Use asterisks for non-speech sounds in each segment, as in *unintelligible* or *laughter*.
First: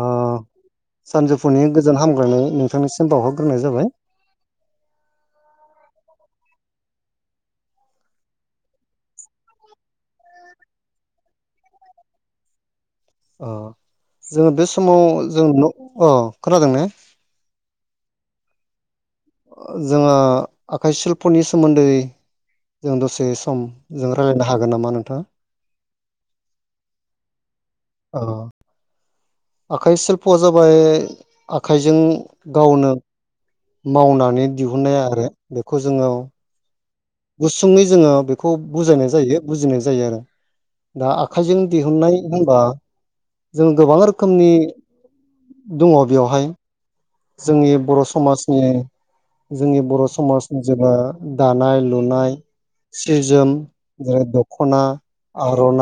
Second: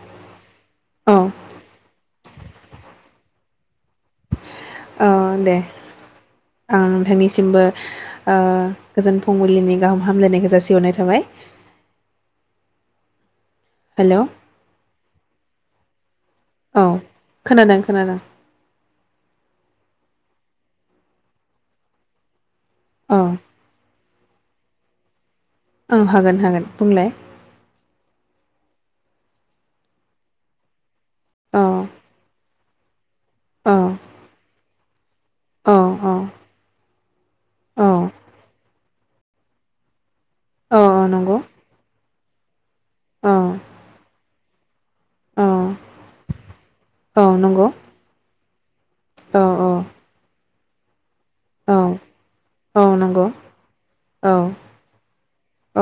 ओ औ सानजौफुनि गोजोन हामग्रोनानै । नोंथांनिसिम बावहरग्रोनाय जाबाय । औ दे आं नोंथांनिसिमबो । ओ गोजोन फुंबिलिनि गाहाम हामलायनायखौ जासिहरनाय थाबाय । अ जोङो बे समाव जों अ खोनादों ने औ खोनादों खोनादों । जोङो आखाइ सिल्पनि सोमोन्दै जों औ दसे सम जो रायलायनो हागोन नामा नोंथाङा? औ हागोन हागोन बुंलाय । औ। आखाइ सिल्प'आ जाबाय औ आखाइजों गावनो औ मावनानै दिहुननाय आरो औ बेखौ जोङो। गुसुङै औ जोङो बेखौ बुजायनाय जायो बुजिनाय जायो आरो। औ दा नंगौ आखाइजों दिहुननाय होनबा औ जों गोबां रोखोमनि औ दङ बेयावहाय। जोंनि बर' समाजनि। अ अ। समाज जेबा दानाय लुनाय औ सि नंगौ जोम जेरै औ दख'ना।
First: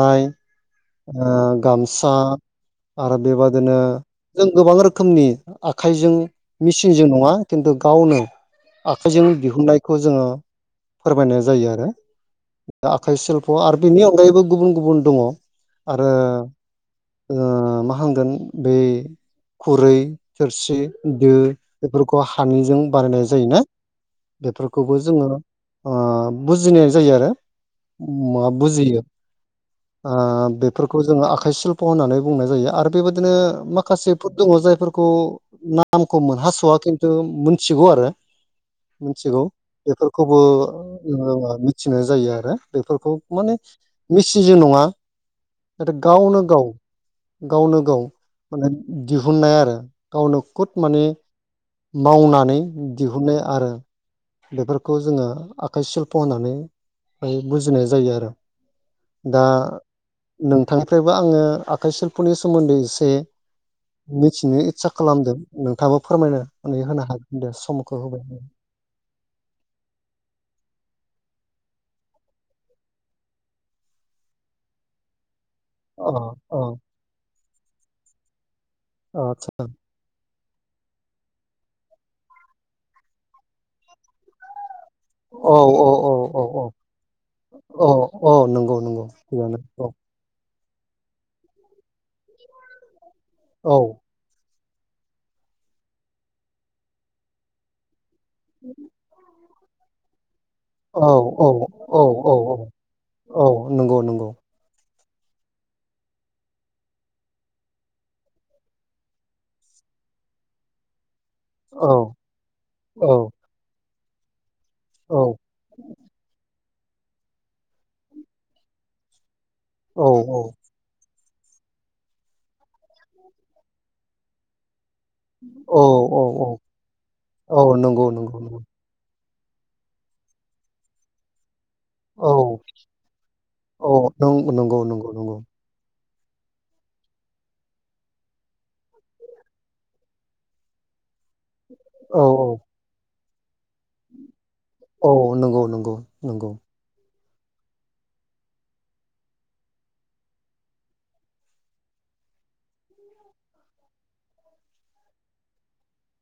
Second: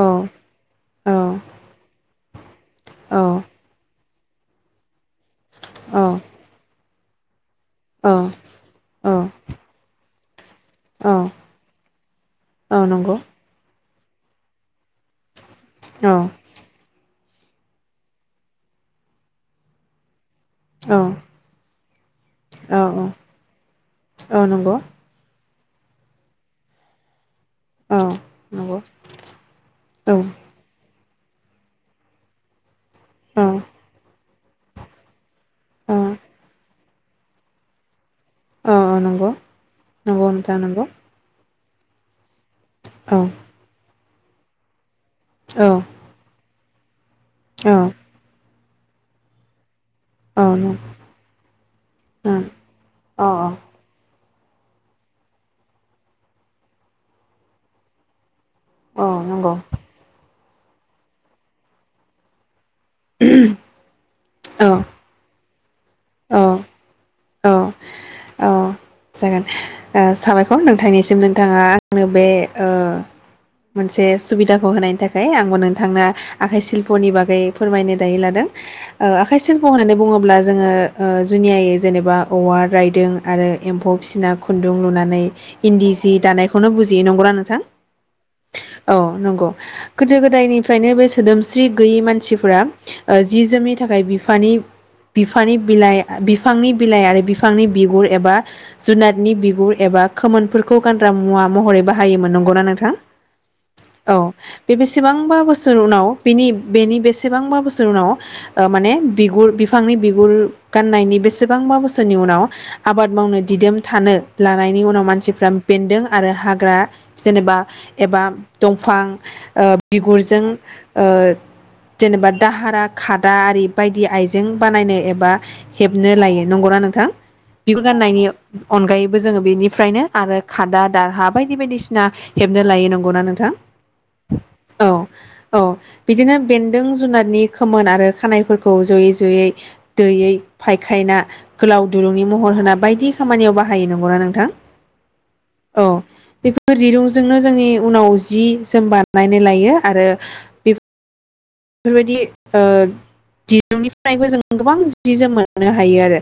औ औ गामसा आरो औ बेबादिनो जों गोबां रोखोमनि औ आखाइजों मेसिनजों नङा खिन्थु गावनो आखाइजों दिहुनन्नायखौ जोङो औ फोरमायनाय जायो आरो नंगौ आखाइ सिल्फ' आरो बेनि अनगायैबो गुबुन गुबुन दङ आरो औ ओ मा हगोन बै खुरै थोरसि औ दो बेफोरखौ औ हानिजों बानायनाय जायोना नंगौ औ बेफोरखौबो जोङो ओ बुजिनाय जायो आरो मा नंगौ बुजियो ओ औ बेफोरखौ जोङो आखाइशिल्प' होननानै बुंनाय जायो आरो बेबायदिनो औ माखासेफोर दङ जायफोरखौ औ नामखौमोन हास'आ खिन्थु मोनथिगौ आरो औ औ नंगौ मिथिगौ नंगौ नोंथां नंगौ बेफोरखौबोङो मिथिनाय जायो आरो । औ बेफोरखौ माने मिसिजो नङा औ नाथाय गावनो गाव औ गावनो गाव माने दिहुननाय आरो गावनो औ खुद नंगौ माने औ मावनानै औ दिहुनो आरो । बेफोरखौ जोङो आखाइ सिल्प' होननानै बुजिनाय जायो आरो औ दा नंगौ नोंथांनिफ्रायबो आङो आखाइ सिल्प'नि सोमोन्दै एसे औ मिथिनो इस्सा खालामदों नोंथाबो औ फोरमायनानै होनो हागोन दे समखौ होबाय। औ जागोन ओ साबायखर नोंथांनिसिम नोंथाङा आंनो बेओ । मोनसे सुबिदाखौ होनायनि थाखाय आं। नोंथांनो अ आखाइ अ शिल्प'नि बागै फोरमायनो दायो लादों ओ आखाइ शिल्प' आदसा होननानै बुङोब्ला। जोङो ओ जुनियायै जेनेबा औवा रायदों आरो एम्फौ फिसिना ख। गुदुं लुनानै औ औ इन्दि जि औ औ औ दानायखौनो बुजियै नंगौ नोंथां। औ औ नंगौ औ नंगौ थिगानो औ गोदो गोदायनि। फ्रायनो बे सोदोमस्रि गैयै मानसिफोरा ओ जि जोमनि औ थाखाय बिफानि। बिफानि बिलाइ बिफांनि बिलाइ आरो बिफांनि बिगुर एबा जुनारनि बिगुर। एबा खोमोन। फोरखौ औ गानग्रा मुवा औ महरै औ बाहायोमोन औ औ नंगौना नोंथांऔ औ नंगौ नंगौ बे बेसे। सेबांबा बोसोर उनाव बेनि बेनि बेसेबांबा बोसोर उनाव माने ओ बिगुर बिफांनि। बिगुर गान्नायनि बेसेबांबा औ बोसोरनि उनाव आबाद औ मावनो दिदोम थानो। लानायनि उनाव औ मानसिफ्रा बेन्दों आरो हाग्रा। जेनेबा एबा दंफां ओ औ बिगुरजों ओ। जेनेबा दाहारा खादा आरि बायदि आइजें बानायनायनो। एबा औ हेबनो लायो औ नंगौना नोंथां औ बिगुर नंगौ गारनायनि। नंगौ नंगौ अनगायैबो जोङो बेनिफ्रायनो आरो खादा दारहा बायदि बायदिसि ना औ हेबनो लायो नंगौना नोंथां औ नंगौ नंगौ नंगौ नंगौ औ-औ। बिदिनो बेन्दों जुनादनि खोमोन आरो खानायफोरखौ जयै जयै दैयै फायखायना। गोलाव दुरुंनि औ औ महर होना बायदि खामानियाव बाह हायो नंगौना नोंथां औ नंगौ औ नंगौ नंगौ बेफोर दिरुं जोंनो जोंनि उनाव जि जोम बानायनाय लायो आरोबे बेफोरबायदि ओ। दिरुंनिफ्रायबो जों गोबां जि जोम मोननो हायो आरो।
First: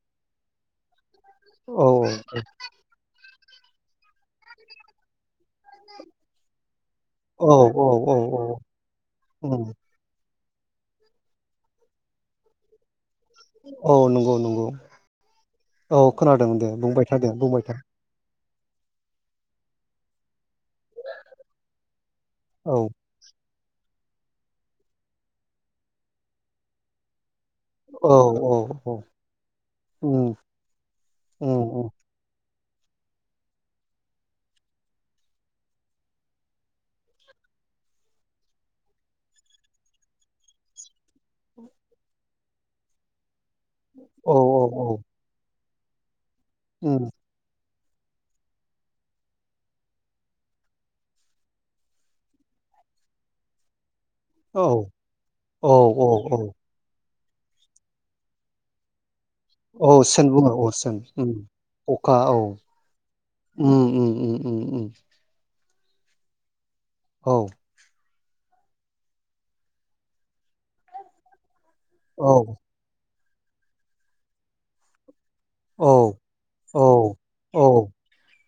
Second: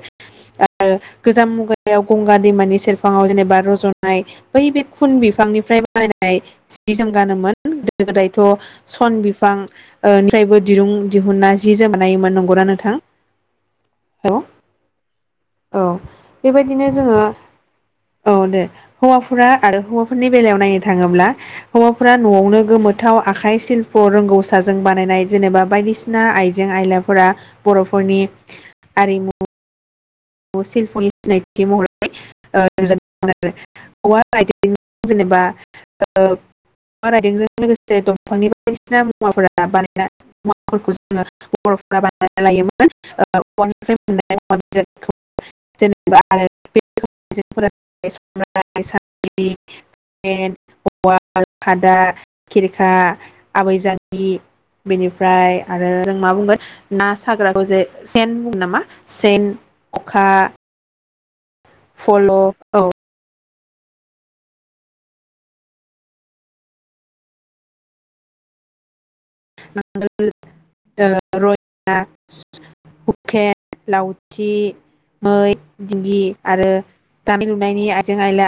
गोजाम औ मुगायाव औ गंगा दैमानि सेरफाङाव जेने बा रजनाय बै बे खुन बिफांनिफ्राय बानायनाय जि-जोम औ गानोमोन औ गोदो औ गोदायथ' औ सन बिफां। उम निफ्रायबो दिरुं दिहुना जि जोम बानायोमोन नंगौना नोंथां। औ नंगौ नंगौ औ खोनादों दे बेबायदिनो बुंबाय था जोङो दे बुंबाय था। औ दे हौवाफोरा आरो हौवाफोरनि बेलायाव नायनो थाङोब्ला हौवाफ्रा न'आवनो औ गोमोथाव आखाइ सिल्प' रोंगौ सा जों बानायनाय जेनेबा बायदिसिना आइजें आइलाफोरा। औ बर'फोरनि औ औ आरिमु। उम शिल्फ'नि सिनायथि उम उम महरै *inaudible* *unintelligible* औवा रायदोंजों लोगोसे दंफांनि बायदिसिना मुवाफोरा बानायना मुवाफोरखौ जोङो खर औ औ *unintelligible* औ *unintelligible* *unintelligible* उम उवाल खादा खिरखा आबै जां गि औ बेनिफ्राय औ आरो औ जों मा औ बुंगोन नास ग्राखौ जे सेन बुङो नामा सेन। अ खखा सेन बुङो अ सेन उम। फल' औ। उम उम उम उम । औ।। *unintelligible* औ *unintelligible* लावथि। मै दिंगि आरो औ दानाय औ लुनायनि आइजें आइला।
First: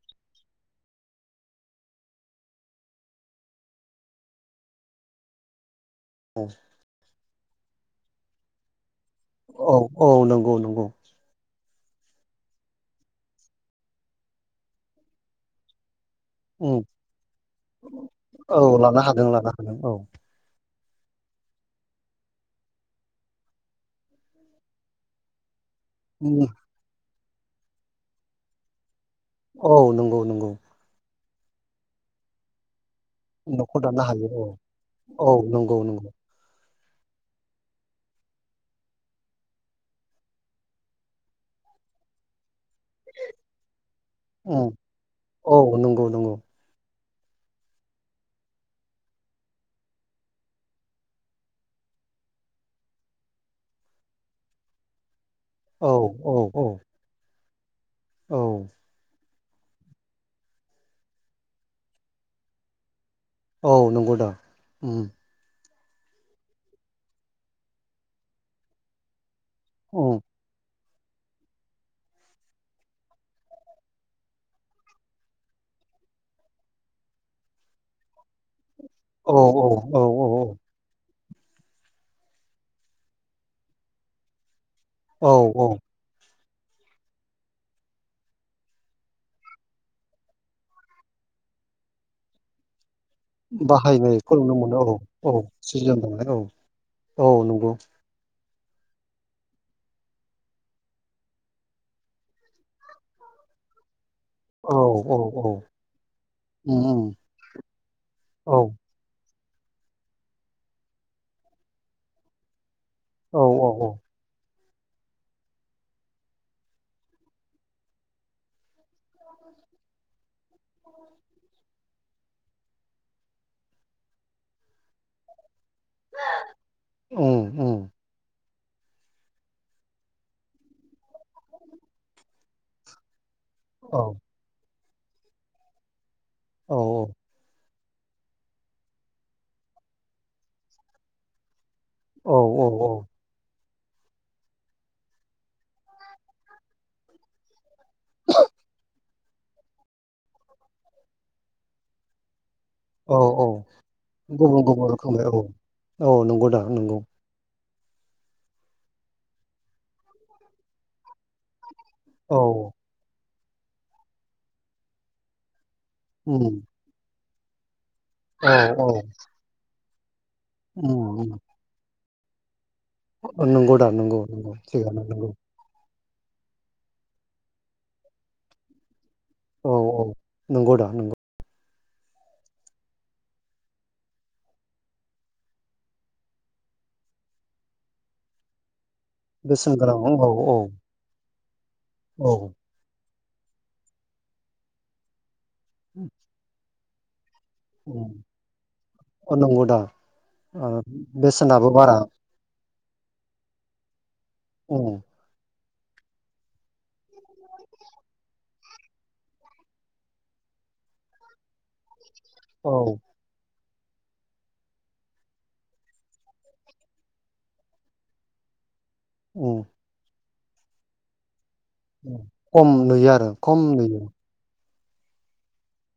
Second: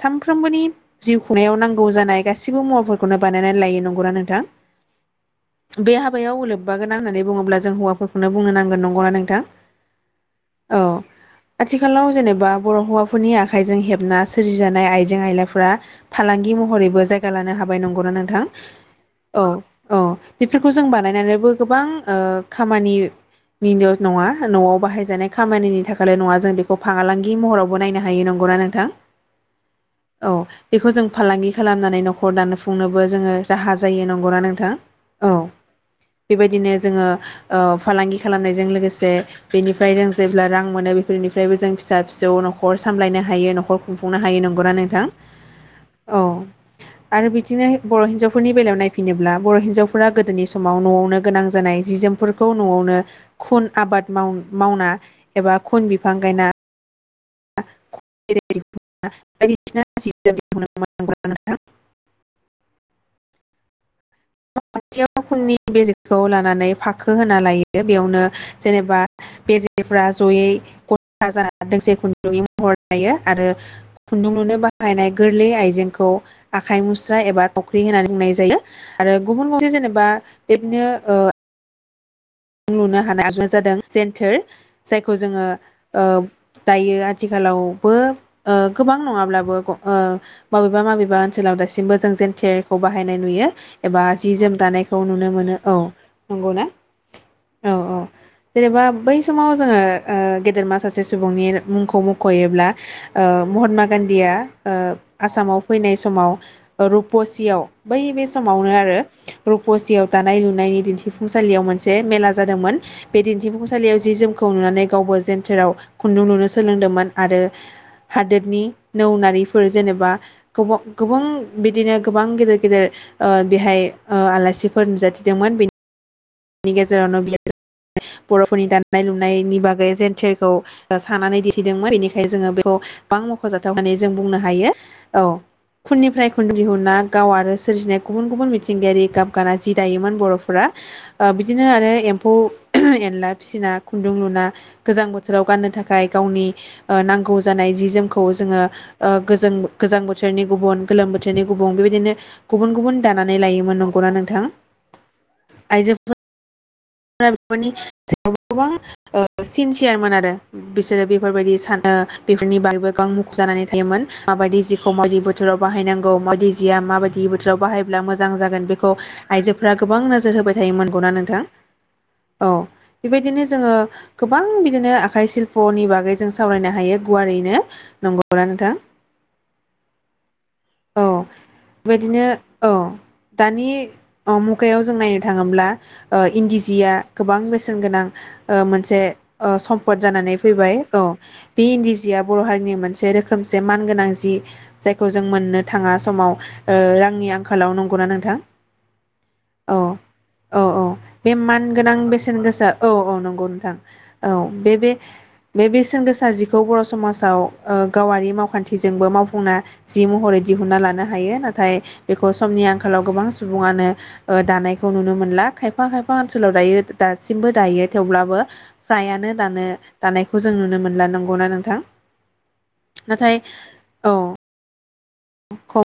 सानफ्रोमबोनि जिउ खुंनायाव नांगौ जानाय गासिबो मुवाफोरखौनो बानायनानै लायो नंगौ ना नोंथां? *unintelligible* बे हाबायाव लोब्बा गोनां होननानै बुङोब्ला जों हौवाफोरखौनो बुंनो नांगोन नंगौ ना नों औ औ नंगौ नंगौ। आथिखालाव जेनेबा बर' हौवाफोरनि आखाइजों हेबना सोरजिजानाय आइजें आइलाफोरा। फालांगि उम महरैबो जायगा लानो हाबाय नंगौना नोंथां औ लानो हादों लानो हादों औ। औ। खौ जों बानायनानैबो ओ गोबां ओ खामानि। निनजस नङा न'आव बाहायजानाय खामानिनि थाखैल' नङा उम जों बेखौ फालांगि महरावबो नायनो हायो नंगौना नोंथां? औ नंगौ औ नंगौ। बेखौ जों फालांगि खालामनानै न'खर दानफुंनोबो जोङो राहा न'खर दानो जायो हायो नंगौना औ नोंथां। औ नंगौ नंगौ। बिदिनो जोङो ओ फालांगि खालामनायजों लोगोसे बिनिफ्रायनो जेब्ला रां मोनो बेफोरनिफ्रायबो जों फिसा फिसौ न' खर सामलायनो हायो न'खर खुंफुंनो हायो उम नंगौना नोंथां? औ नंगौ औ नंगौ आरो बिदिनो बर' हिन्जावफोरनि बेलायाव नायफिनोब्ला बर' हिन्जावफोरा गोदोनि समाव न'आवनो गोनां जानाय जि जोमफोरखौ न'आवनो खुन आबाद माव मावना एबा औ खुन बिफां औ गायना औ औ *inaudible* *inaudible* औ नंगौदा बेेलेगखौ लानानै फाखो होना लायो बेयावनो जेनेबा बेेजेफ्रा उम जयै गा ज जेखुनु महर लायो आरो खुन्दुं लुनो बाहायनाय गोरलै आइजेंखौ आखाइ मुस्रा एबा थख्रि होननानै बुंनाय जायो आरो औ औ गुबसे औ जेनेबा बेनो ओ न्दुं लुनो हानाय आगजुआनो जादों जेन्टेर जायखौ औ जोङो औ ओ दायो आथिखालावबो ओ गोबां नङाब्लाबो ओ मबेबा मबेबा ओनसोलाव दासिमबो जों जेन्टेरखौ बाहायनाय नुयो एबा जि बाहायनायखौ नुनो जोम मोनो औ दानायखौ नुनो मोनो औ सिजोन दंलाय औ नंगौ ना औ नंगौ जेनेबा बै समाव जोङो ओ गेदेरमा सासे सुबुंनि मुंखौ मख'योब्ला ओ महात्मा गान्धी आ औ ओ औ औ आसामाव फैनाय समाव उम उम रुपसियाव बै बे औ समावनो आरो रुपसियाव दानाय लुनायनि दिन्थिफुंसालियाव मोनसे मेला जादोंमोन। बे औ औ औ दिन्थिफुंसालियाव जि जोमखौ नुनानै गावबो जेेन्टेराव खुन्दुं लुनो सोलोंदोंमोन आरो हादोरनि नौ नारिफोर जेनेबा गोबा गोबां बिदिनो गोबां गेदेर गेदेर ओ बेहाय ओ आलासिफोर नुजाथिदोंमोन बेनि उम उम *inaudible* बर'फोरनि दानाय-लुनायनि बागै जेेन्टेरखौ ओ सानानै दिन्थिदोंमोन बेनिखायनो जोङो बेखौ मखजाथाव होननानै औ जों बुंनो हायो औ खुनिफ्राय खुन्दुं औ दिहुनना गाव आरो सोरजिनाय गुबुन गुबुन मिथिंगायारि गाबगाना जि दायोमोन बर'फोरा ओ बिदिनो बिदिनो आरो औ एम्फौ-एनला फिसिनाय खुन्दुं लुना गोजां बोथोराव गाननो थाखाय गावनि ओ नांगौ जानाय जि जोमखौ जोङो ओ गोजोन गोजां बोथोरनि गुबुन गोलोम बोथोरनि गुबुन बेबायदिनो गुबुन गुबुन औ दानानै औ लायोमोन नंगौना नोंथां गुबुन नांगौ बेफोरनि सायाव गोबां ओ सिनसियारमोन आरो बिसोरो बेफोरबायदि सान ओ औ बेफोरनि बागैबो गोबां मुखुब जानानै थायोमोन माबायदि जिखौ बायदि बोथोराव बाहायनांगौ मादि उम जिया माबा दि बोथोराव बाहायब्ला मोजां औ जागोन औ बेखौ आयजोफोरा गोबां नोजोर हो होबाय थायोमोन नोंगौना उम नोंथां औ बेबायदिनो उम जोङो नंगौ दा नंगौ गोबां नंगौ बिदिनो थिगानो आखाइ नंगौ सिल्प'नि बागै जों सावरायनो हायो गुवारैनो नंगौना नोंथां? औ औ नंगौदा औ नंगौ बेबायदिनो औ दानि मुगायाव जों नायनो थाङोब्ला ओ इन्दि जिया गोबां बेसेन गोनां। ओ मोनसे ओ बेसेन सम्पद गोनां औ जानानै फैबाय औ बे इन्दि जिया औ बर' हारिनि मोनसे रोखो खोमसे मान गोनां जि जायखौ जों मोननो थाङा समाव ओ रांनि आं खालायाव नंगौना नोंथां? नंगौ औ दा औ ओ औ बे बेसेनाबो मानगोनां बारा बेसेन गोसा औ औ नंगौ नोंथां औ बे उम बे बे बेसेन गोसा जिखौ बर' समाजाव ओ गावारि मावखान्थिजोंबो मावफुंना जि महरै दिहुनना लानो हायो नाथाय बेखौ समनि औ आंखालाव गोबां सु बुङानो ओ दानायखौ नुनो मोनला खायफा खायफा ओनसोलाव दायो दासिमबो दायो थेवब्लाबो फ्रायानो उम दानो दानायखौ जों नुनो मोनला नांगौना नों थां उम खम नुयो आरो नाथाय खम नुयो औ *inaudible*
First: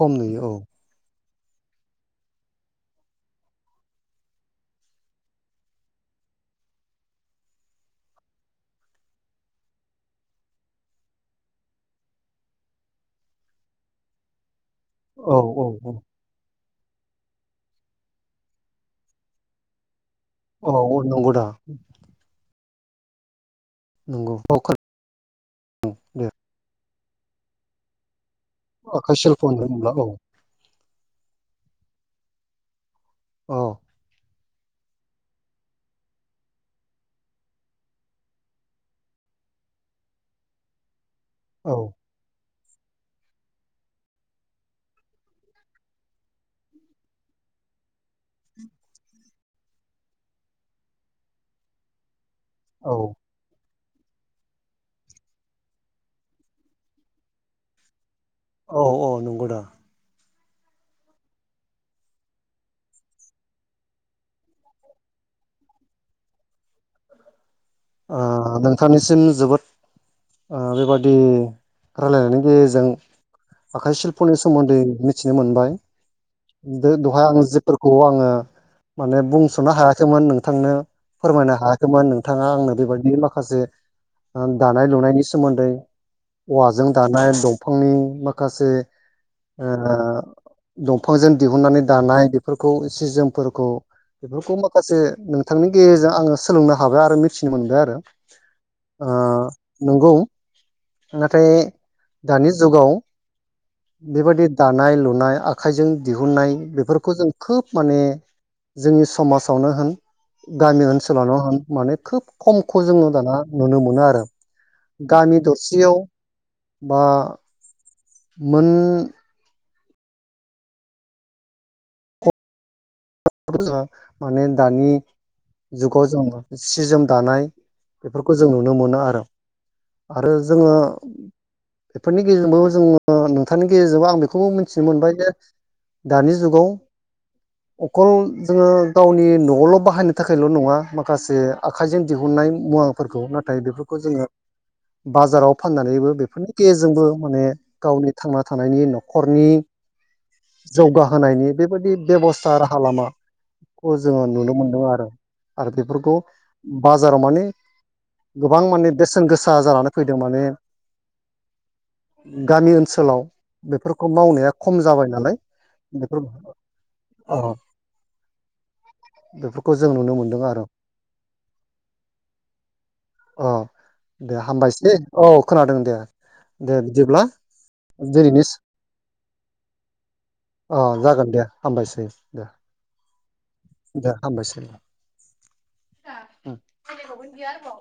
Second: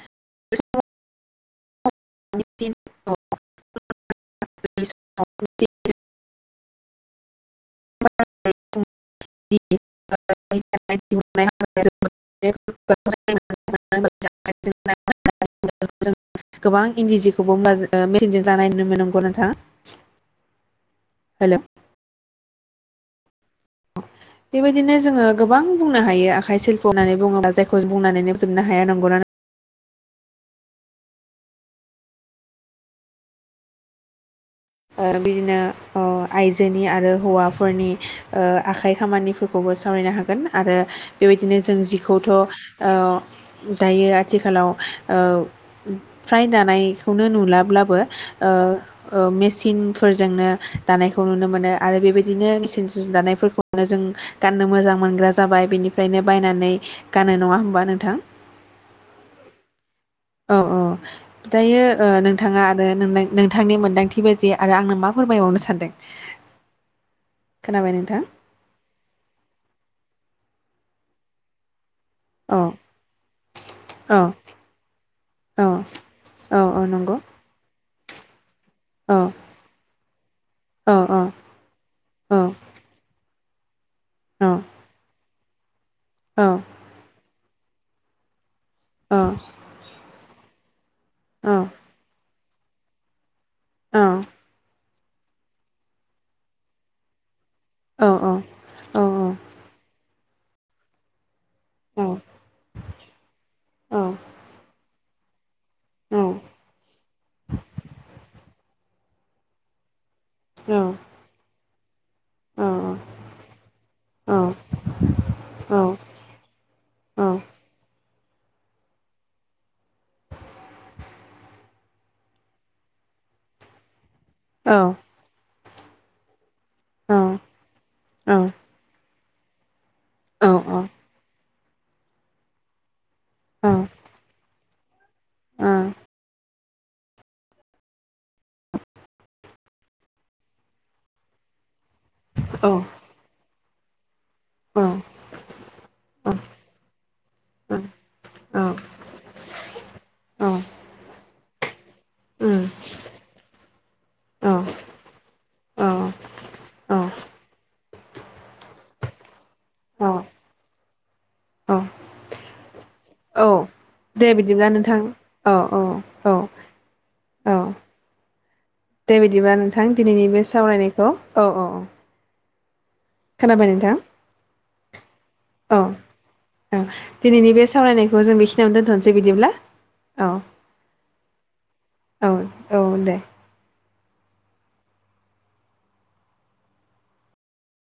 खम नुयो औ *unintelligible* *unintelligible* *unintelligible* औ औ औ गोबां इन्दि जिखौबो मेसिनजों दानाय नुनो मोनो नंगौ नोंथां औ औ नंगौ दा? हेल' नंगौ औ खोन बेबायदिनो जोङो गोबां बुंनो दे हायो आखाइ सिल्प' होननानै बुङोबा जायखौ बुंनानैनो फोजोबनो हाया आखाय नंगौना सिप्ल होनदों नामा औ औ ओ बिदिनो ओ आइजोनि आरो हौवाफोरनि ओ आखाइ खामानिफोरखौबो सावरायनो हागोन आरो बेबायदिनो औ जों जिखौथ' ओ दायो आथिखालाव ओ फ्राय दानायखौनो नुलाब्लाबो ओ ओम मे सिनफोरजोंनो दानायखौ नुनो मोनो आरो बेबायदिनो मिसिन औ सिन दानायफोरखौ नो जों गाननो मोजां मोनग्रा जाबाय बेनिफ्रायनो बायनानै गानो नङा होमबा नोंथां? औ औ नंगौदा औ औ दायो ओ नोंथाङा आरो नोंनां नोंथांनि मोन्दांथिबो जे आरो आंनो मा फोरमायबावनो सानदों? खोनाबाय नोंथां ओ नोंथांनिसिम जोबोद ओ बेबादि रायलायनायनि औ नंगौ औ उम औ गेजेरजों आखाइ सिल्पनि सोमोन्दै मिथिनो मोनबाय। दहाय आं जिफोर खौ आङो माने बुंस'नो हायाखैमोन नोंथांनो फोरमायनो हायाखैमोन नोंथाङा आंनो बे माखासे दानाय लुनायनि सोमोन्दै औवाजों दानाय दं फांनि माखासे ओ दंफांजों दिहुननानै दानाय बेफोरखौ सि जोमफोरखौ बेफोरखौ माखासे नोंथांनि गेजेरजों आङो सोलोंनो हाबाय आरो मिथि मोनदो‌ं आरो ओ‌ नोंगौ नाथाय दानि जुगाव बेबायदि दानाय लुनाय आ खाइजों दिहुननाय बेफोरखौ जों खोब माने जोंनि समाजावनो होन गामि ओनसोलावनो माने खोब खमखौ जोङो दाना नुनो मोनो आरो औ गामि औ दरसेयाव बा औ मोन *unintelligible* माने दानि जुगाव जोङो सि जोम दानाय बेफोरखौ जों नुनो मोनो आरो आरो जोङो बेफोरनि गेजेरजोंबो जोङो नोंथांनि गेजेरजोंबो आं बेखौबो मि थिनो मोनबाय जे दानि जुगाव अखल जोङो गावनि न'आवल' बाहायनो थाखायल' नङा माखासे आखाइजों दिहुननाय मुवाफोरखौ नाथाय बेफोरखौ जोङो उम बाजाराव फाननानैबो बेफोरनि गेजेरजोंबो माने गावनि थांना थानायनि न'खरनि जौगाहोनायनि बेबायदि बेब'स्था राहा लामा खौ जोङो नुनो मोनदों आरो आरो बेफोरखौ बाजाराव माने गोबां माने बेसेन गोसा जानानै फैदों माने गामि ओनसोलाव बेफोरखौ दे मावनाया बिदिब्ला खम नोंथां जाबाय नालाय औ औ बेफोर औ अ औ दे बिदिबा बेफोरखौ नोंथां जों नुनो दिनैनि मोनदों बे आरो सावरायनायखौ औ औ अ खोनाबाय नोंथां दे हामबायसै औ खोनादों दे दे ओं बिदिब्ला दिनैनि बे सावरायनायखौ जों दिनैनि बेखिनियावनो दोनथ'नोसै बिदिब्ला औ अ जागोन दे हामबायसै औ दे औ दे दे हामबायसै *inaudible*